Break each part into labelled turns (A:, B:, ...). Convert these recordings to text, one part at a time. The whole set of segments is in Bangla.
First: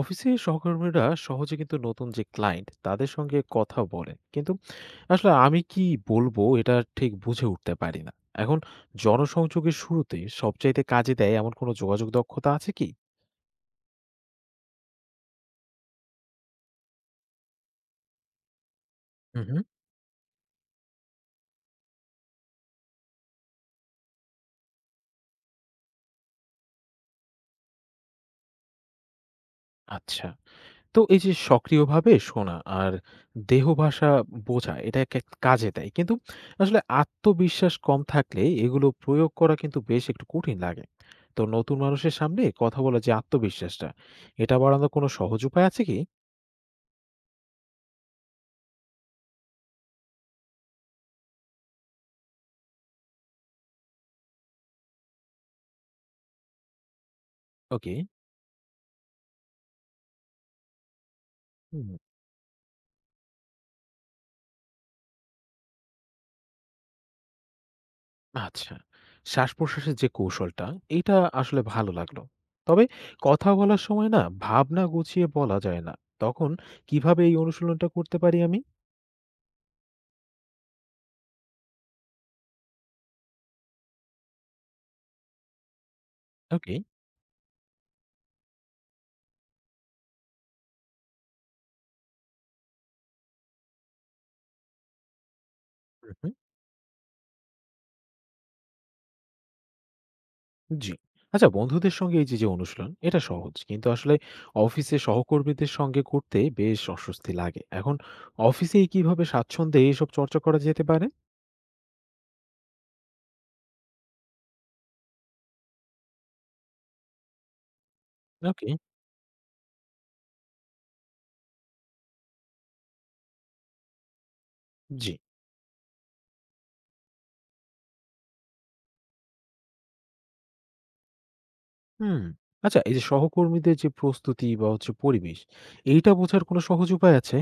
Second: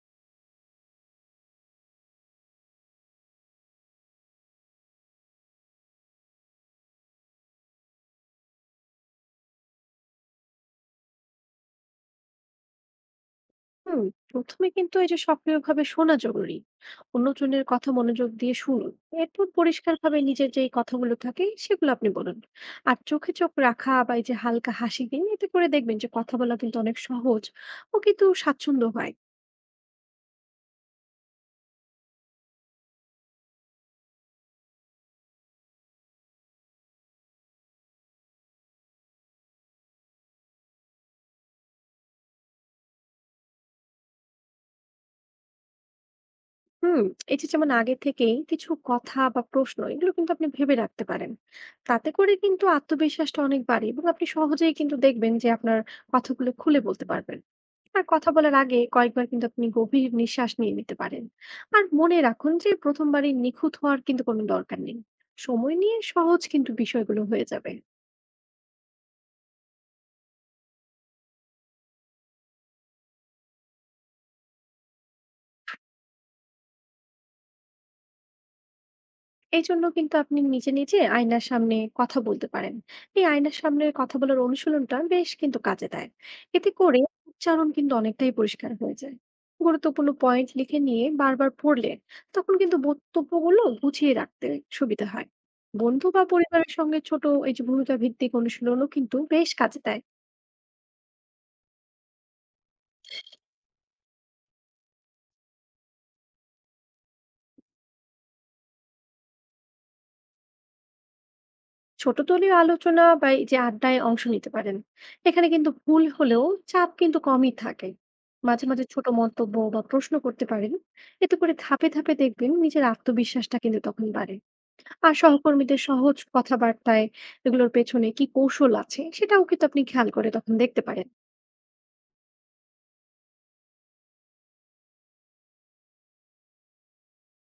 A: অফিসে সহকর্মীরা সহজে কিন্তু নতুন যে ক্লায়েন্ট তাদের সঙ্গে কথা বলে কিন্তু আসলে আমি কি বলবো এটা ঠিক বুঝে উঠতে পারি না। এখন জনসংযোগের শুরুতে সবচাইতে কাজে দেয় এমন কোনো যোগাযোগ দক্ষতা আছে কি?
B: হুম, প্রথমে কিন্তু এই যে সক্রিয়ভাবে শোনা জরুরি। অন্যজনের কথা মনোযোগ দিয়ে শুনুন।
A: হুম,
B: এরপর
A: হুম।
B: পরিষ্কারভাবে নিজের যেই কথাগুলো থাকে সেগুলো আপনি বলুন। আর চোখে চোখ রাখা বা এই যে হালকা হাসি দিন, এতে করে দেখবেন যে কথা বলা কিন্তু অনেক সহজ ও কিন্তু স্বাচ্ছন্দ্য হয়।
A: আচ্ছা, তো এই যে সক্রিয়ভাবে শোনা আর দেহ ভাষা বোঝা এটা কাজে দেয় কিন্তু আসলে আত্মবিশ্বাস কম থাকলে এগুলো প্রয়োগ করা কিন্তু বেশ একটু কঠিন লাগে। তো নতুন মানুষের সামনে কথা বলা যে আত্মবিশ্বাসটা এটা বাড়ানোর কোনো সহজ উপায় আছে কি?
B: হুম, এই যে যেমন আগে থেকেই কিছু কথা বা প্রশ্ন এগুলো কিন্তু আপনি ভেবে রাখতে পারেন। তাতে করে কিন্তু আত্মবিশ্বাসটা অনেক বাড়ে এবং আপনি সহজেই কিন্তু দেখবেন যে আপনার কথাগুলো খুলে বলতে পারবেন।
A: ওকে।
B: আর কথা বলার আগে কয়েকবার কিন্তু আপনি গভীর নিঃশ্বাস নিয়ে নিতে পারেন। আর
A: হুম।
B: মনে রাখুন যে প্রথমবারই নিখুঁত হওয়ার কিন্তু কোনো দরকার নেই, সময় নিয়ে সহজ কিন্তু বিষয়গুলো হয়ে যাবে।
A: আচ্ছা। শ্বাস-প্রশ্বাসের যে কৌশলটা, এইটা আসলে ভালো লাগলো। তবে কথা বলার সময় না ভাবনা গুছিয়ে বলা যায় না। তখন কিভাবে এই অনুশীলনটা করতে পারি আমি?
B: এই জন্য কিন্তু আপনি নিজে নিজে আয়নার সামনে কথা বলতে পারেন। এই আয়নার সামনে কথা বলার অনুশীলনটা বেশ কিন্তু কাজে দেয়, এতে
A: ওকে।
B: করে উচ্চারণ কিন্তু অনেকটাই পরিষ্কার হয়ে যায়। গুরুত্বপূর্ণ পয়েন্ট লিখে নিয়ে বারবার পড়লে তখন কিন্তু বক্তব্যগুলো গুছিয়ে রাখতে সুবিধা হয়। বন্ধু
A: হুম,
B: বা
A: হুম।
B: পরিবারের সঙ্গে ছোট এই যে ভূমিকা ভিত্তিক অনুশীলনও কিন্তু বেশ কাজে দেয়।
A: জি। আচ্ছা, বন্ধুদের সঙ্গে এই যে, যে অনুশীলন, এটা সহজ। কিন্তু আসলে অফিসে সহকর্মীদের সঙ্গে করতে বেশ অস্বস্তি লাগে। এখন অফিসেই কিভাবে স্বাচ্ছন্দ্যে এসব চর্চা করা যেতে পারে?
B: ছোট দলীয় আলোচনা বা এই যে আড্ডায় অংশ নিতে পারেন। এখানে কিন্তু ভুল হলেও চাপ কিন্তু কমই থাকে। মাঝে
A: ওকে।
B: মাঝে ছোট মন্তব্য বা প্রশ্ন করতে পারেন। এতে করে ধাপে ধাপে দেখবেন নিজের আত্মবিশ্বাসটা কিন্তু তখন বাড়ে।
A: জি।
B: আর সহকর্মীদের সহজ কথাবার্তায় এগুলোর পেছনে কি কৌশল আছে সেটাও কিন্তু আপনি খেয়াল করে তখন দেখতে পারেন।
A: হুম। আচ্ছা, এই যে সহকর্মীদের যে প্রস্তুতি বা হচ্ছে পরিবেশ, এইটা বোঝার কোনো সহজ উপায় আছে?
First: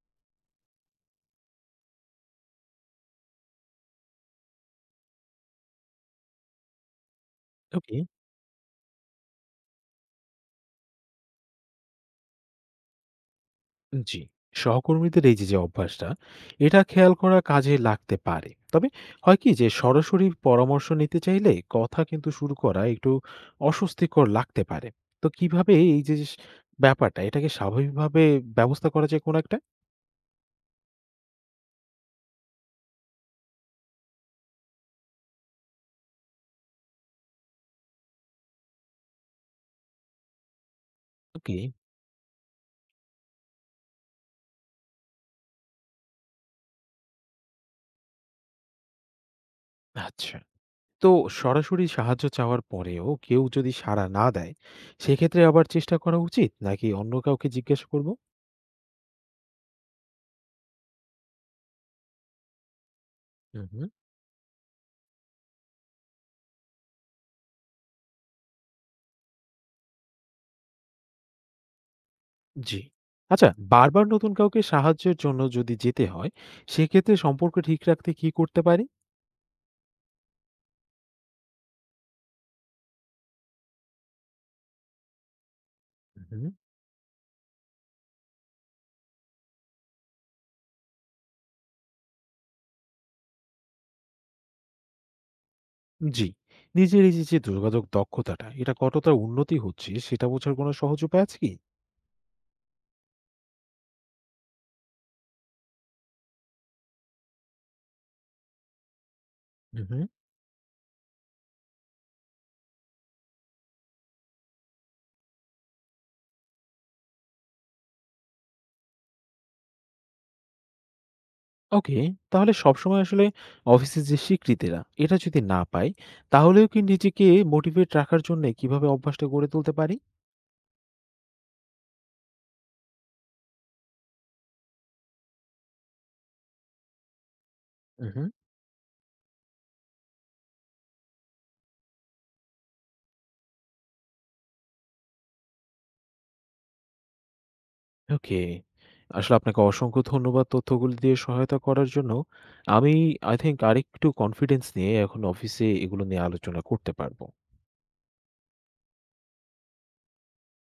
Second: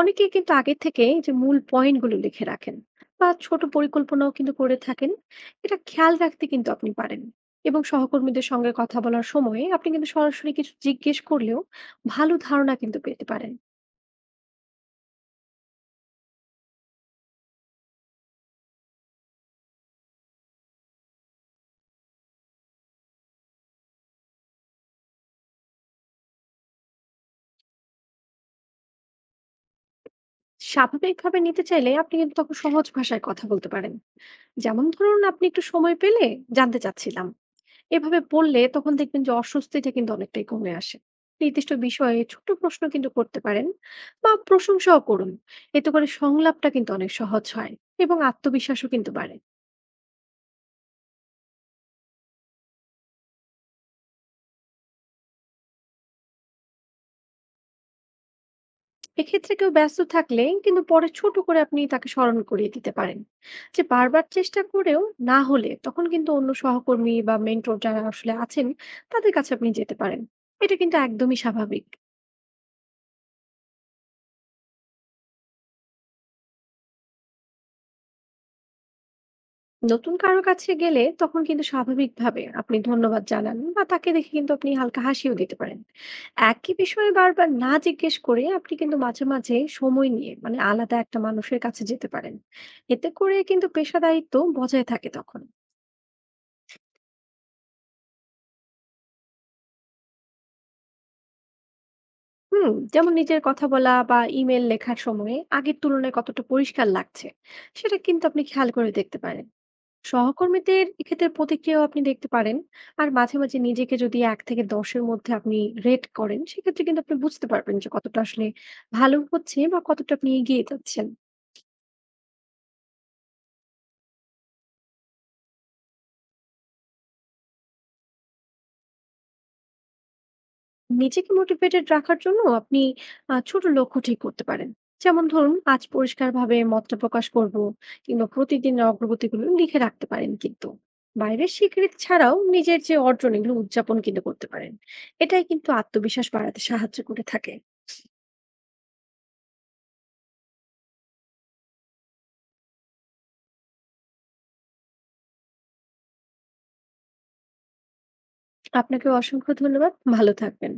B: অনেকেই কিন্তু আগে থেকে এই যে মূল পয়েন্টগুলো লিখে রাখেন বা ছোট পরিকল্পনাও কিন্তু করে থাকেন। এটা খেয়াল রাখতে কিন্তু আপনি পারেন। এবং
A: ওকে।
B: সহকর্মীদের সঙ্গে কথা বলার সময়ে আপনি কিন্তু সরাসরি কিছু জিজ্ঞেস করলেও ভালো ধারণা কিন্তু পেতে পারেন।
A: জি। সহকর্মীদের এই যে, যে অভ্যাসটা, এটা খেয়াল করা কাজে লাগতে পারে। তবে হয় কি যে সরাসরি পরামর্শ নিতে চাইলে কথা কিন্তু শুরু করা একটু অস্বস্তিকর লাগতে পারে। তো কিভাবে এই যে, যে ব্যাপারটা এটাকে স্বাভাবিকভাবে ব্যবস্থা করা যায় কোনো একটা?
B: স্বাভাবিকভাবে নিতে চাইলে আপনি কিন্তু তখন সহজ ভাষায় কথা বলতে পারেন। যেমন ধরুন, আপনি একটু সময় পেলে জানতে চাচ্ছিলাম, এভাবে বললে তখন দেখবেন যে অস্বস্তিটা কিন্তু অনেকটাই কমে আসে।
A: ওকে,
B: নির্দিষ্ট বিষয়ে ছোট প্রশ্ন কিন্তু করতে পারেন বা প্রশংসাও করুন। এতে করে সংলাপটা কিন্তু অনেক সহজ হয় এবং আত্মবিশ্বাসও কিন্তু বাড়ে।
A: আচ্ছা। তো সরাসরি সাহায্য চাওয়ার পরেও কেউ যদি সাড়া না দেয় সেক্ষেত্রে আবার চেষ্টা করা উচিত নাকি অন্য কাউকে জিজ্ঞাসা করব?
B: এক্ষেত্রে কেউ ব্যস্ত থাকলে কিন্তু পরে ছোট করে আপনি তাকে স্মরণ করিয়ে দিতে পারেন।
A: হুম,
B: যে
A: হুম।
B: বারবার চেষ্টা করেও না হলে তখন কিন্তু অন্য সহকর্মী বা মেন্টর যারা আসলে আছেন তাদের কাছে আপনি যেতে পারেন। এটা কিন্তু একদমই স্বাভাবিক।
A: জি। আচ্ছা, বারবার নতুন কাউকে সাহায্যের জন্য যদি যেতে হয় সেক্ষেত্রে সম্পর্ক ঠিক রাখতে কি করতে পারি?
B: নতুন কারো কাছে গেলে তখন কিন্তু স্বাভাবিকভাবে আপনি ধন্যবাদ জানান বা তাকে দেখে কিন্তু আপনি হালকা হাসিও দিতে পারেন।
A: হুম।
B: একই বিষয়ে বারবার না জিজ্ঞেস করে আপনি কিন্তু মাঝে মাঝে সময় নিয়ে মানে আলাদা একটা মানুষের কাছে যেতে পারেন। এতে করে কিন্তু পেশাদারিত্ব বজায় থাকে তখন।
A: জি। নিজের এই যে যে যোগাযোগ দক্ষতাটা এটা কতটা উন্নতি হচ্ছে সেটা বোঝার কোনো সহজ উপায় আছে কি?
B: হুম, যেমন নিজের কথা বলা বা ইমেল লেখার সময়ে আগের তুলনায় কতটা পরিষ্কার লাগছে সেটা কিন্তু আপনি খেয়াল করে দেখতে পারেন।
A: হুম, হুম।
B: সহকর্মীদের এক্ষেত্রে প্রতিক্রিয়াও আপনি দেখতে পারেন। আর মাঝে মাঝে নিজেকে যদি 1 থেকে 10-এর মধ্যে আপনি রেট করেন, সেক্ষেত্রে কিন্তু আপনি বুঝতে পারবেন যে কতটা আসলে ভালো হচ্ছে বা কতটা আপনি এগিয়ে যাচ্ছেন।
A: ওকে, তাহলে সবসময় আসলে অফিসের যে স্বীকৃতিরা এটা যদি না পাই তাহলেও কি নিজেকে মোটিভেট রাখার জন্য কিভাবে অভ্যাসটা গড়ে তুলতে পারি?
B: নিজেকে মোটিভেটেড রাখার জন্য আপনি ছোট লক্ষ্য ঠিক করতে পারেন। যেমন ধরুন, আজ পরিষ্কারভাবে মতটা প্রকাশ করব,
A: হুম, হুম।
B: কিংবা প্রতিদিনের অগ্রগতিগুলো লিখে রাখতে পারেন কিন্তু। বাইরের স্বীকৃতি ছাড়াও নিজের যে অর্জন এগুলো উদযাপন কিন্তু করতে পারেন। এটাই কিন্তু আত্মবিশ্বাস বাড়াতে সাহায্য করে থাকে।
A: ওকে। আসলে আপনাকে অসংখ্য ধন্যবাদ তথ্যগুলো দিয়ে সহায়তা করার জন্য। আমি I think আরেকটু কনফিডেন্স নিয়ে এখন অফিসে এগুলো নিয়ে আলোচনা করতে পারব।
B: আপনাকেও অসংখ্য ধন্যবাদ। ভালো থাকবেন।